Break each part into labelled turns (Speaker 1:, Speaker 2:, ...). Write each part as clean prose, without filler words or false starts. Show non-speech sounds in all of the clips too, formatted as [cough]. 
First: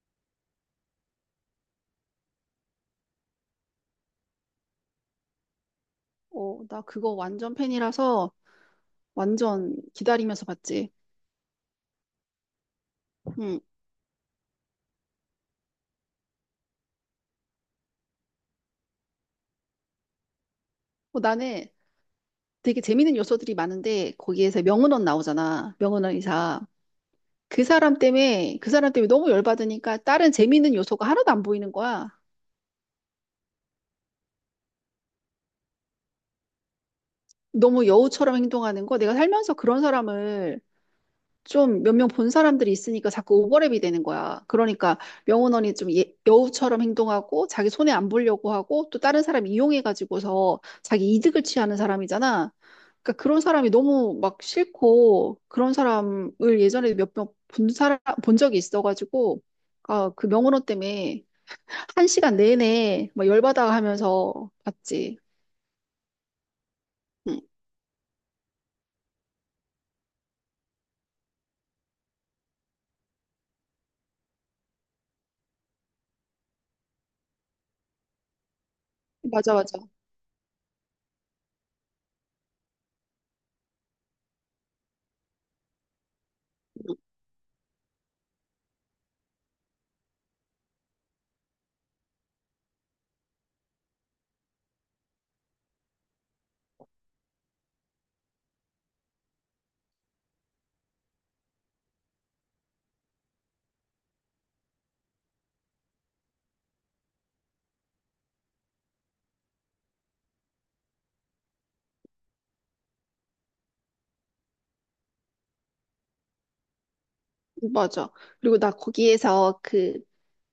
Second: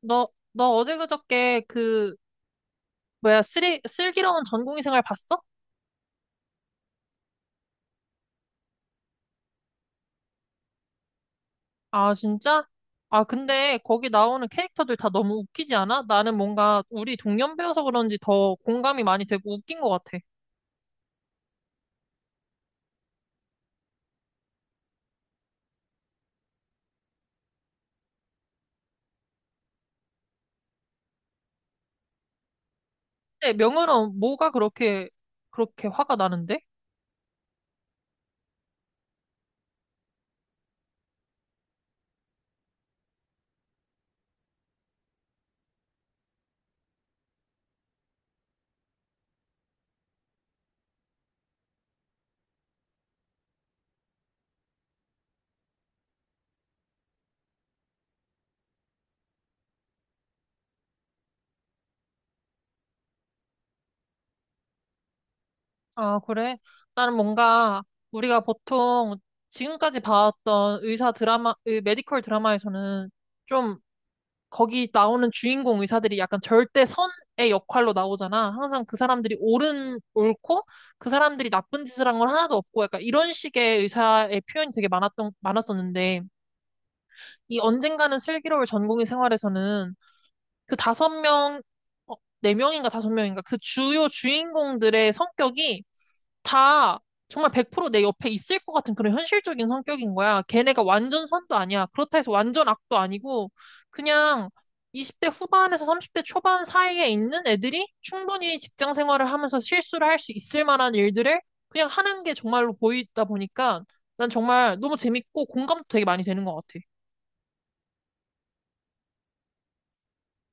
Speaker 1: 너 어제 그저께 그, 뭐야, 슬기로운 전공의 생활 봤어?
Speaker 2: 어, 나 그거 완전 팬이라서 완전 기다리면서 봤지.
Speaker 1: 아, 진짜? 아,
Speaker 2: 응.
Speaker 1: 근데 거기 나오는 캐릭터들 다 너무 웃기지 않아? 나는 뭔가 우리 동년 배여서 그런지 더 공감이 많이 되고 웃긴 것 같아.
Speaker 2: 나는 되게 재밌는 요소들이 많은데 거기에서 명은원 나오잖아. 명은원 이사. 그 사람 때문에 너무 열받으니까 다른 재밌는 요소가 하나도 안 보이는 거야.
Speaker 1: 근데 명은은 뭐가 그렇게, 그렇게 화가 나는데?
Speaker 2: 너무 여우처럼 행동하는 거. 내가 살면서 그런 사람을 좀 몇 명 본 사람들이 있으니까 자꾸 오버랩이 되는 거야. 그러니까 명훈원이 좀 여우처럼 행동하고 자기 손해 안 보려고 하고 또 다른 사람 이용해가지고서 자기 이득을 취하는 사람이잖아. 그러니까 그런 사람이 너무 막 싫고 그런 사람을 예전에 몇 명 본 사람 본 적이 있어가지고 아, 그 명훈원 때문에 한 시간 내내 막 열받아 하면서 봤지.
Speaker 1: 아, 그래? 나는
Speaker 2: 응,
Speaker 1: 뭔가 우리가 보통 지금까지 봐왔던 의사 드라마, 메디컬 드라마에서는 좀 거기 나오는 주인공 의사들이 약간 절대선의 역할로 나오잖아. 항상 그 사람들이
Speaker 2: 맞아, 맞아.
Speaker 1: 옳고, 그 사람들이 나쁜 짓을 한 건 하나도 없고, 약간 이런 식의 의사의 표현이 되게 많았었는데, 이 언젠가는 슬기로울 전공의 생활에서는 그 5명, 어, 네 명인가 다섯 명인가 그 주요 주인공들의 성격이 다 정말 100% 내 옆에 있을 것 같은 그런 현실적인 성격인 거야. 걔네가 완전 선도 아니야. 그렇다 해서 완전 악도 아니고 그냥 20대 후반에서 30대 초반 사이에 있는 애들이 충분히 직장 생활을 하면서 실수를 할 수 있을 만한 일들을 그냥 하는 게 정말로 보이다 보니까 난 정말 너무 재밌고 공감도 되게 많이 되는 것 같아.
Speaker 2: 응, 맞아. 그리고 나 거기에서 그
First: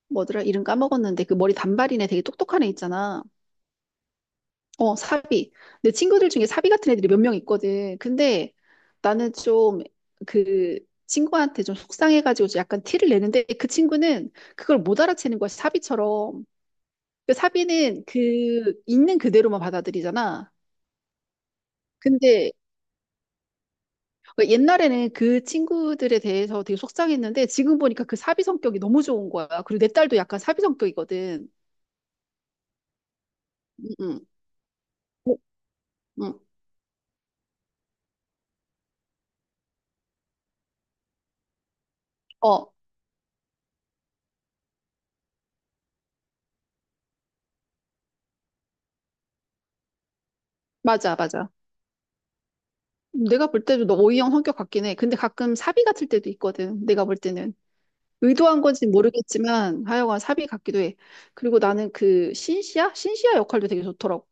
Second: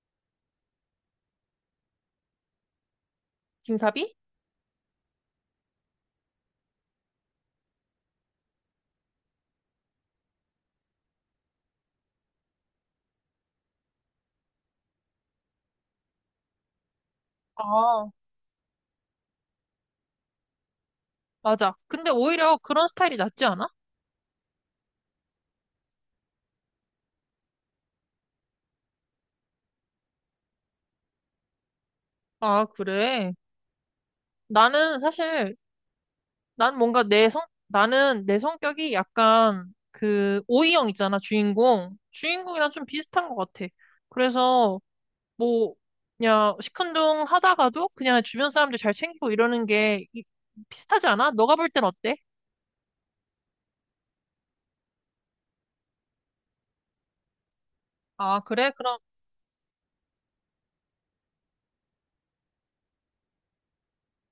Speaker 2: 뭐더라? 이름 까먹었는데 그 머리 단발인 애 되게 똑똑한 애 있잖아.
Speaker 1: 김사비?
Speaker 2: 어, 사비. 내 친구들 중에 사비 같은 애들이 몇 명 있거든. 근데 나는 좀 그 친구한테 좀 속상해가지고 좀 약간 티를 내는데 그 친구는 그걸 못 알아채는 거야, 사비처럼. 그 사비는
Speaker 1: 아,
Speaker 2: 그 있는 그대로만 받아들이잖아.
Speaker 1: 맞아. 근데
Speaker 2: 근데
Speaker 1: 오히려 그런 스타일이 낫지 않아?
Speaker 2: 옛날에는 그 친구들에 대해서 되게 속상했는데 지금 보니까 그 사비 성격이 너무 좋은 거야. 그리고 내 딸도 약간 사비 성격이거든.
Speaker 1: 아, 그래.
Speaker 2: 응, 응,
Speaker 1: 나는 사실
Speaker 2: 응.
Speaker 1: 난 뭔가 나는 내 성격이 약간 그 오이형 있잖아, 주인공. 주인공이랑
Speaker 2: 어,
Speaker 1: 좀 비슷한 것 같아. 그래서 뭐 그냥 시큰둥 하다가도 그냥 주변 사람들 잘 챙기고 이러는 게 비슷하지
Speaker 2: 맞아,
Speaker 1: 않아?
Speaker 2: 맞아.
Speaker 1: 너가 볼 땐 어때?
Speaker 2: 내가 볼 때도 너 O형 성격 같긴 해. 근데 가끔 사비 같을 때도 있거든. 내가 볼 때는.
Speaker 1: 아,
Speaker 2: 의도한
Speaker 1: 그래?
Speaker 2: 건지
Speaker 1: 그럼
Speaker 2: 모르겠지만 하여간 사비 같기도 해. 그리고 나는 그 신시아? 신시아 역할도 되게 좋더라고.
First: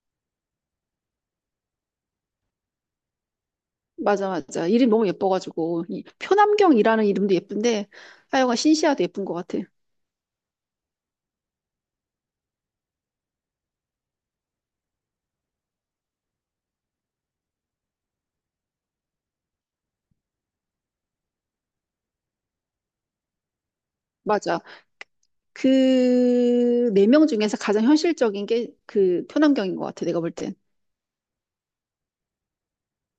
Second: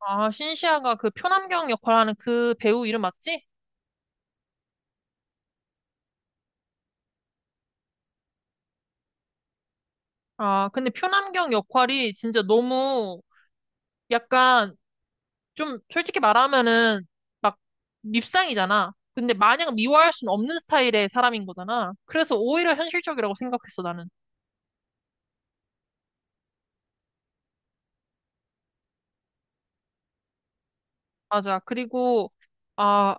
Speaker 1: 아, 신시아가 그 표남경 역할하는 그 배우 이름 맞지?
Speaker 2: 맞아, 맞아. 이름 너무 예뻐가지고. 이 표남경이라는 이름도 예쁜데 하여간 신시아도 예쁜 것 같아.
Speaker 1: 아, 근데 표남경 역할이 진짜 너무 약간 좀 솔직히 말하면은 막 밉상이잖아. 근데 마냥 미워할 순 없는 스타일의 사람인 거잖아. 그래서 오히려 현실적이라고 생각했어, 나는.
Speaker 2: 맞아. 그 네 명 중에서 가장 현실적인 게 그 표남경인 것 같아. 내가 볼 땐.
Speaker 1: 맞아. 그리고, 아,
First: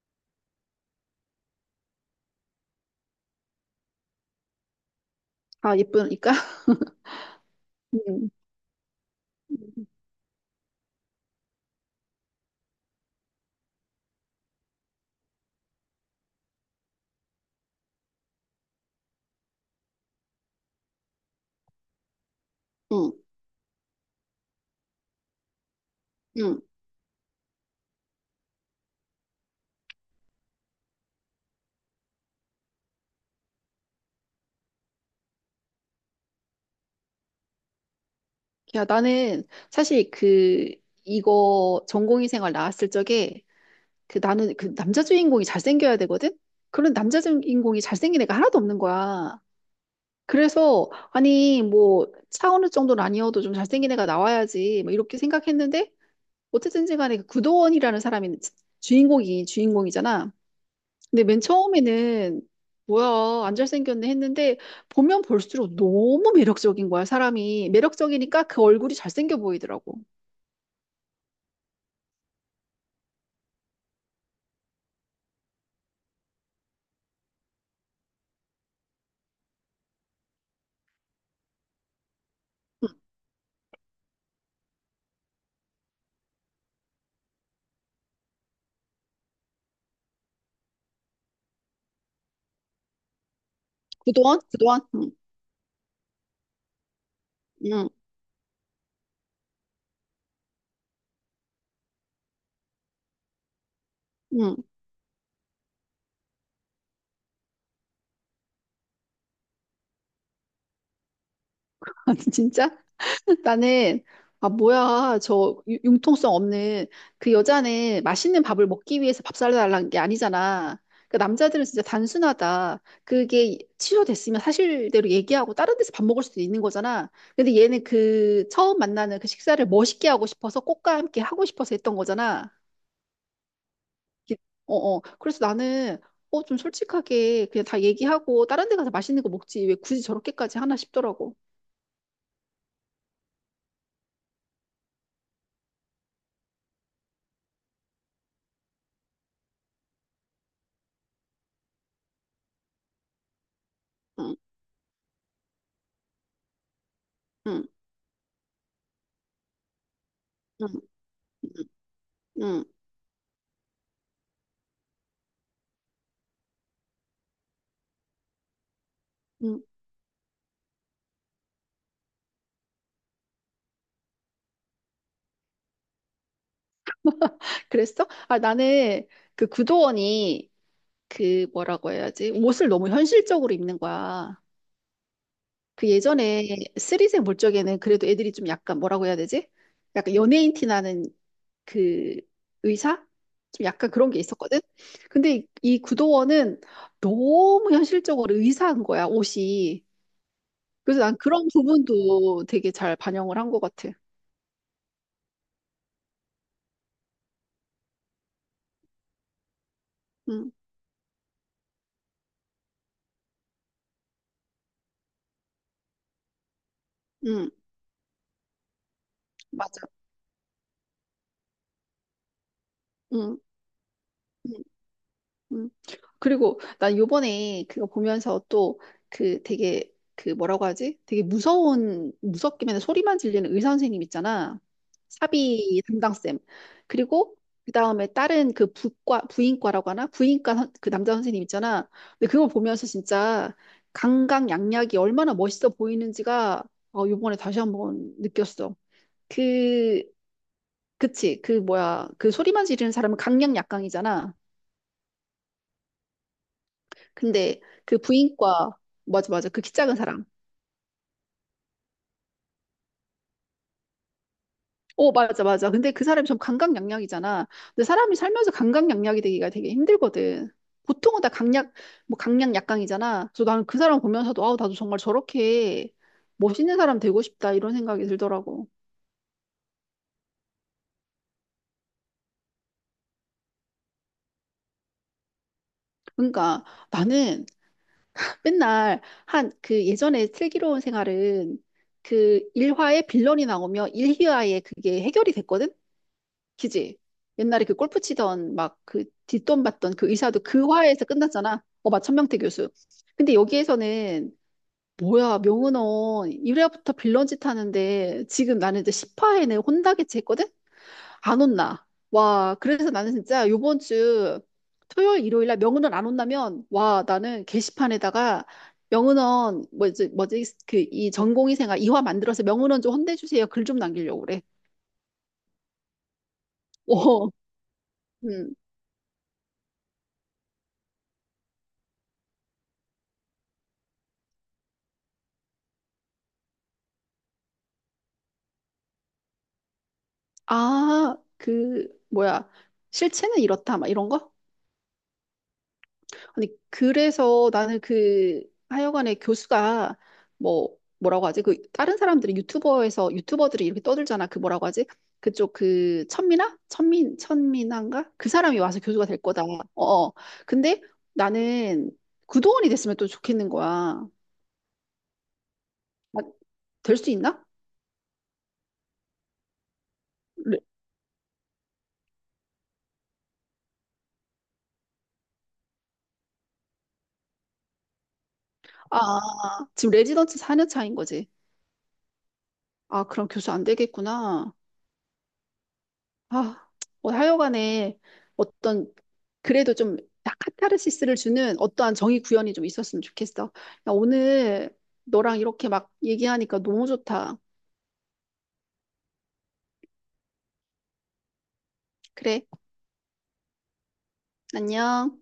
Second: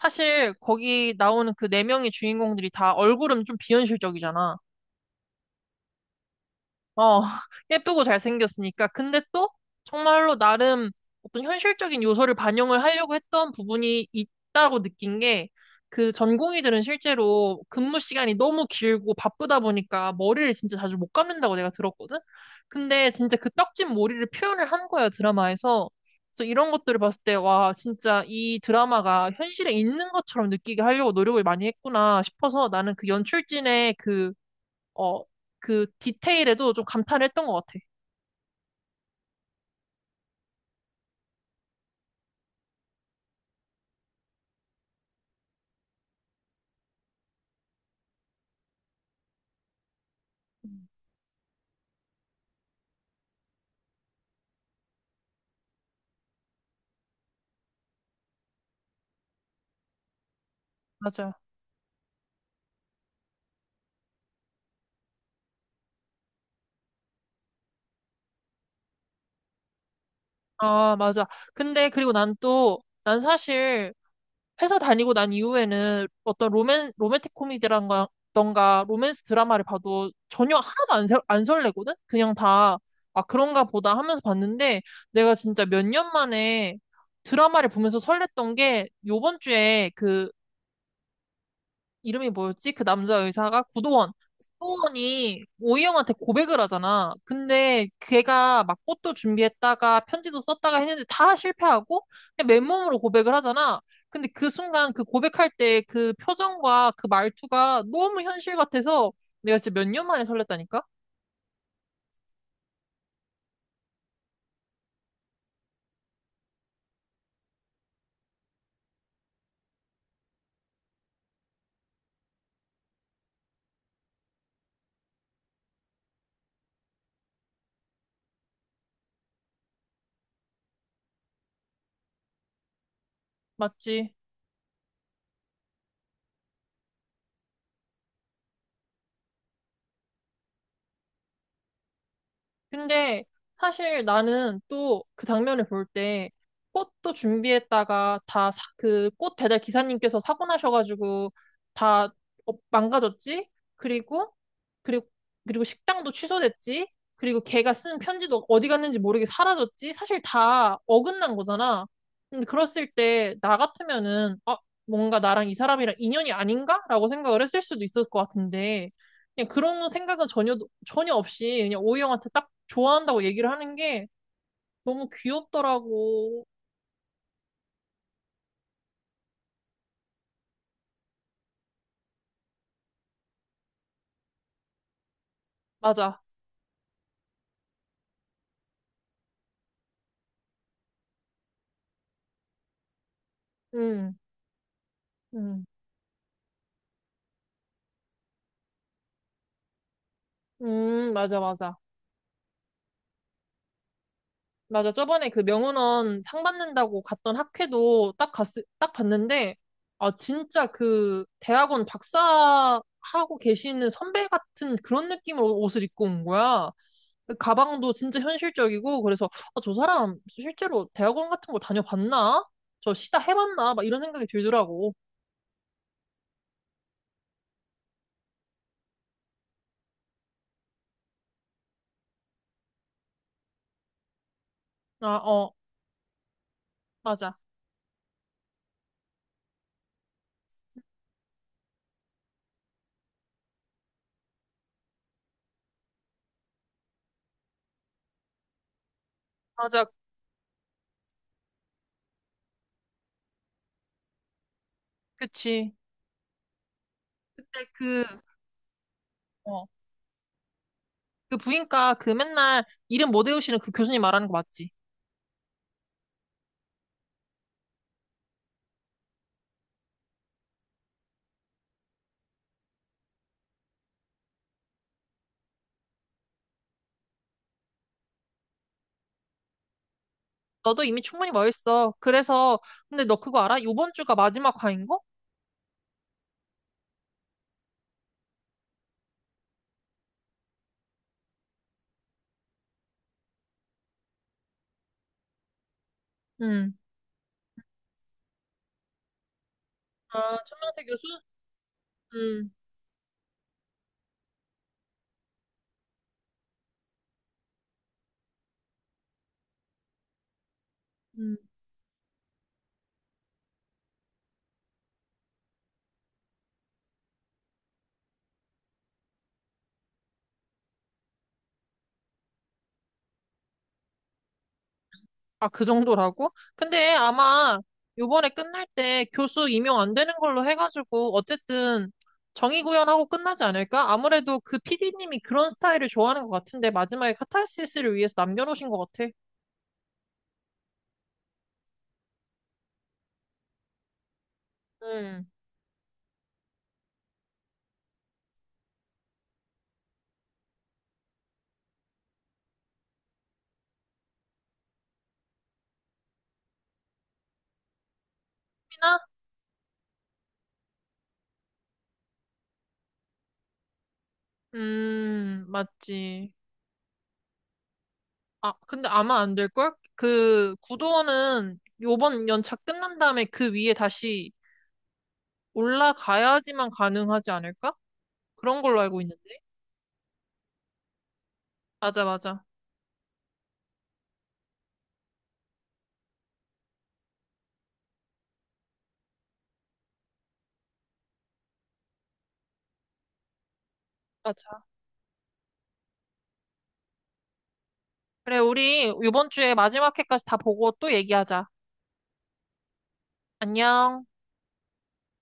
Speaker 1: 사실 거기 나오는 그 네 명의 주인공들이 다 얼굴은 좀 비현실적이잖아.
Speaker 2: 아, 예쁘니까?
Speaker 1: 어, [laughs]
Speaker 2: [laughs]
Speaker 1: 예쁘고
Speaker 2: 응,
Speaker 1: 잘생겼으니까. 근데 또 정말로 나름 어떤 현실적인 요소를 반영을 하려고 했던 부분이 있다고 느낀 게 그 전공의들은 실제로 근무 시간이 너무 길고 바쁘다 보니까 머리를 진짜 자주 못 감는다고 내가 들었거든? 근데
Speaker 2: 응,
Speaker 1: 진짜 그 떡진 머리를 표현을 한 거야, 드라마에서. 그래서
Speaker 2: 응.
Speaker 1: 이런 것들을 봤을 때, 와, 진짜 이 드라마가 현실에 있는 것처럼 느끼게 하려고 노력을 많이 했구나 싶어서 나는 그 연출진의 그 어, 그 디테일에도 좀 감탄했던 것 같아.
Speaker 2: 야, 나는 사실 그, 이거 전공의 생활 나왔을 적에 그 나는 그 남자 주인공이 잘생겨야 되거든? 그런 남자 주인공이 잘생긴 애가 하나도 없는 거야. 그래서, 아니, 뭐, 차은우 정도는 아니어도 좀 잘생긴 애가 나와야지. 뭐, 이렇게 생각했는데, 어쨌든지 간에 그 구도원이라는 사람이 주인공이잖아. 근데
Speaker 1: 맞아.
Speaker 2: 맨 처음에는, 뭐야, 안 잘생겼네 했는데, 보면 볼수록 너무 매력적인 거야, 사람이. 매력적이니까 그 얼굴이 잘생겨 보이더라고.
Speaker 1: 아, 맞아. 근데 그리고 난 또, 난 사실 회사 다니고 난 이후에는 어떤 로맨틱 코미디라던가 던가 로맨스 드라마를 봐도 전혀 하나도 안 설레거든? 그냥 다, 아, 그런가 보다 하면서 봤는데 내가 진짜 몇 년 만에 드라마를 보면서 설렜던 게 요번 주에 그 이름이 뭐였지? 그 남자 의사가 구도원.
Speaker 2: 그동안? 응,
Speaker 1: 구도원이 오이영한테 고백을 하잖아. 근데
Speaker 2: 응,
Speaker 1: 걔가 막 꽃도 준비했다가 편지도 썼다가 했는데 다 실패하고 그냥 맨몸으로 고백을 하잖아. 근데 그
Speaker 2: 응. [laughs]
Speaker 1: 순간 그 고백할 때 그 표정과 그 말투가 너무 현실 같아서 내가 진짜 몇 년 만에 설렜다니까?
Speaker 2: 아, 진짜? [laughs] 나는, 아, 뭐야. 저 융통성 없는 그 여자는 맛있는 밥을 먹기 위해서 밥 사달라는 게 아니잖아. 그 남자들은 진짜 단순하다. 그게 취소됐으면 사실대로 얘기하고 다른 데서 밥 먹을 수도 있는 거잖아. 근데 얘는 그 처음 만나는 그 식사를 멋있게 하고 싶어서 꽃과 함께 하고 싶어서 했던 거잖아.
Speaker 1: 맞지?
Speaker 2: 기- 어, 어. 그래서 나는 좀 솔직하게 그냥 다 얘기하고 다른 데 가서 맛있는 거 먹지. 왜 굳이 저렇게까지 하나 싶더라고.
Speaker 1: 근데 사실 나는 또 그 장면을 볼 때 꽃도 준비했다가 다 그 꽃 배달 기사님께서 사고 나셔가지고 다 어, 망가졌지? 그리고
Speaker 2: 응,
Speaker 1: 그리고 식당도 취소됐지? 그리고
Speaker 2: 응,
Speaker 1: 걔가 쓴 편지도 어디 갔는지 모르게 사라졌지? 사실
Speaker 2: 응,
Speaker 1: 다 어긋난
Speaker 2: 응,
Speaker 1: 거잖아. 근데
Speaker 2: 응.
Speaker 1: 그랬을 때 나 같으면은 아, 뭔가 나랑 이 사람이랑 인연이 아닌가? 라고 생각을 했을 수도 있을 것 같은데 그냥
Speaker 2: 응.
Speaker 1: 그런 생각은 전혀 없이 그냥 오이 형한테 딱 좋아한다고 얘기를 하는 게 너무 귀엽더라고.
Speaker 2: 그랬어? 아, 나는 그 구도원이 그 뭐라고 해야지? 옷을 너무 현실적으로 입는 거야. 그
Speaker 1: 맞아.
Speaker 2: 예전에 쓰리생 볼 적에는 그래도 애들이 좀 약간 뭐라고 해야 되지? 약간 연예인 티 나는 그 의사? 좀 약간 그런
Speaker 1: 음,
Speaker 2: 게 있었거든? 근데
Speaker 1: 음,
Speaker 2: 이 구도원은 너무 현실적으로 의사한 거야, 옷이. 그래서 난
Speaker 1: 맞아,
Speaker 2: 그런
Speaker 1: 맞아.
Speaker 2: 부분도 되게 잘 반영을 한 것 같아.
Speaker 1: 맞아. 저번에 그 명은원 상 받는다고 갔던 학회도 딱 봤는데, 아,
Speaker 2: 응,
Speaker 1: 진짜 그 대학원 박사하고 계시는 선배 같은 그런 느낌으로 옷을 입고 온 거야.
Speaker 2: 응,
Speaker 1: 가방도 진짜 현실적이고 그래서 아, 저
Speaker 2: 맞아.
Speaker 1: 사람 실제로 대학원 같은 거 다녀봤나? 저 시다
Speaker 2: 응.
Speaker 1: 해봤나? 막 이런 생각이
Speaker 2: 응.
Speaker 1: 들더라고.
Speaker 2: 음. 그리고 난 요번에 그거 보면서 또 그 되게 그 뭐라고 하지? 되게 무서운 무섭기만 소리만 질리는 의사 선생님 있잖아.
Speaker 1: 아, 어,
Speaker 2: 사비 담당쌤.
Speaker 1: 맞아.
Speaker 2: 그리고 그다음에 다른 그 부과 부인과라고 하나? 부인과 그 남자 선생님 있잖아. 근데 그걸 보면서 진짜 강강약약이 얼마나 멋있어 보이는지가 요번에 다시 한번 느꼈어.
Speaker 1: 맞아.
Speaker 2: 그 그치, 그 뭐야, 그 소리만 지르는 사람은 강약약강이잖아.
Speaker 1: 그치.
Speaker 2: 근데
Speaker 1: 그때
Speaker 2: 그
Speaker 1: 그,
Speaker 2: 부인과, 맞아, 맞아, 그
Speaker 1: 어,
Speaker 2: 키 작은 사람,
Speaker 1: 그 부인과 그 맨날 이름 못 외우시는 그 교수님 말하는 거 맞지?
Speaker 2: 어, 맞아, 맞아, 근데 그 사람이 좀 강강약약이잖아. 근데 사람이 살면서 강강약약이 되기가 되게 힘들거든. 보통은 다 강약, 뭐, 강약 약강이잖아. 그래서 나는 그 사람 보면서도 아우 나도 정말 저렇게 멋있는 사람 되고 싶다 이런 생각이 들더라고.
Speaker 1: 너도 이미 충분히 멋있어. 그래서 근데 너 그거 알아? 요번 주가 마지막 화인 거?
Speaker 2: 그러니까 나는 맨날 한 그 예전에 슬기로운 생활은 그 1화에 빌런이 나오면 1화에 그게 해결이 됐거든.
Speaker 1: 응.
Speaker 2: 그지? 옛날에 그 골프 치던 막 그 뒷돈 받던 그
Speaker 1: 아,
Speaker 2: 의사도 그
Speaker 1: 천명태 교수?
Speaker 2: 화에서 끝났잖아. 어, 마천명태
Speaker 1: 응.
Speaker 2: 교수. 근데 여기에서는 뭐야, 명은원 1회부터 빌런 짓 하는데 지금 나는 이제 10화에는 혼나게지 했거든?
Speaker 1: 응.
Speaker 2: 안 혼나. 와, 그래서 나는 진짜 요번 주 토요일, 일요일 날 명은원 안 혼나면 와, 나는 게시판에다가 명은원 뭐지 뭐지 그 이 전공의생활 이화 만들어서 명은원 좀 혼내주세요 글 좀 남기려고 그래.
Speaker 1: 아, 그 정도라고? 근데
Speaker 2: 오.
Speaker 1: 아마 요번에
Speaker 2: 음.
Speaker 1: 끝날 때 교수 임용 안 되는 걸로 해가지고 어쨌든 정의 구현하고 끝나지 않을까? 아무래도 그 PD님이 그런 스타일을 좋아하는 것 같은데 마지막에 카타르시스를 위해서 남겨놓으신 것 같아.
Speaker 2: 아, 그, 뭐야. 실체는 이렇다, 막 이런 거?
Speaker 1: 음.
Speaker 2: 아니, 그래서 나는 그, 하여간에 교수가, 뭐, 뭐라고 하지? 그, 다른 사람들이 유튜버들이 이렇게 떠들잖아. 그 뭐라고 하지? 그쪽 그, 천민아? 천민아인가? 그 사람이 와서
Speaker 1: 피나?
Speaker 2: 교수가 될 거다. 어, 어. 근데 나는 구도원이 됐으면 또 좋겠는 거야. 아,
Speaker 1: 맞지.
Speaker 2: 될수 있나?
Speaker 1: 아, 근데 아마 안 될걸? 그
Speaker 2: 레-
Speaker 1: 구도는 요번 연차 끝난 다음에 그 위에 다시 올라가야지만 가능하지 않을까? 그런 걸로
Speaker 2: 아,
Speaker 1: 알고 있는데.
Speaker 2: 지금 레지던트 4년 차인 거지.
Speaker 1: 맞아, 맞아.
Speaker 2: 아, 그럼 교수 안 되겠구나. 아, 뭐 하여간에 어떤 그래도 좀 카타르시스를 주는 어떠한 정의 구현이 좀 있었으면 좋겠어. 야,
Speaker 1: 맞아.
Speaker 2: 오늘 너랑 이렇게 막 얘기하니까 너무 좋다.
Speaker 1: 그래, 우리 이번 주에 마지막 회까지 다 보고 또 얘기하자.
Speaker 2: 그래,
Speaker 1: 안녕.
Speaker 2: 안녕.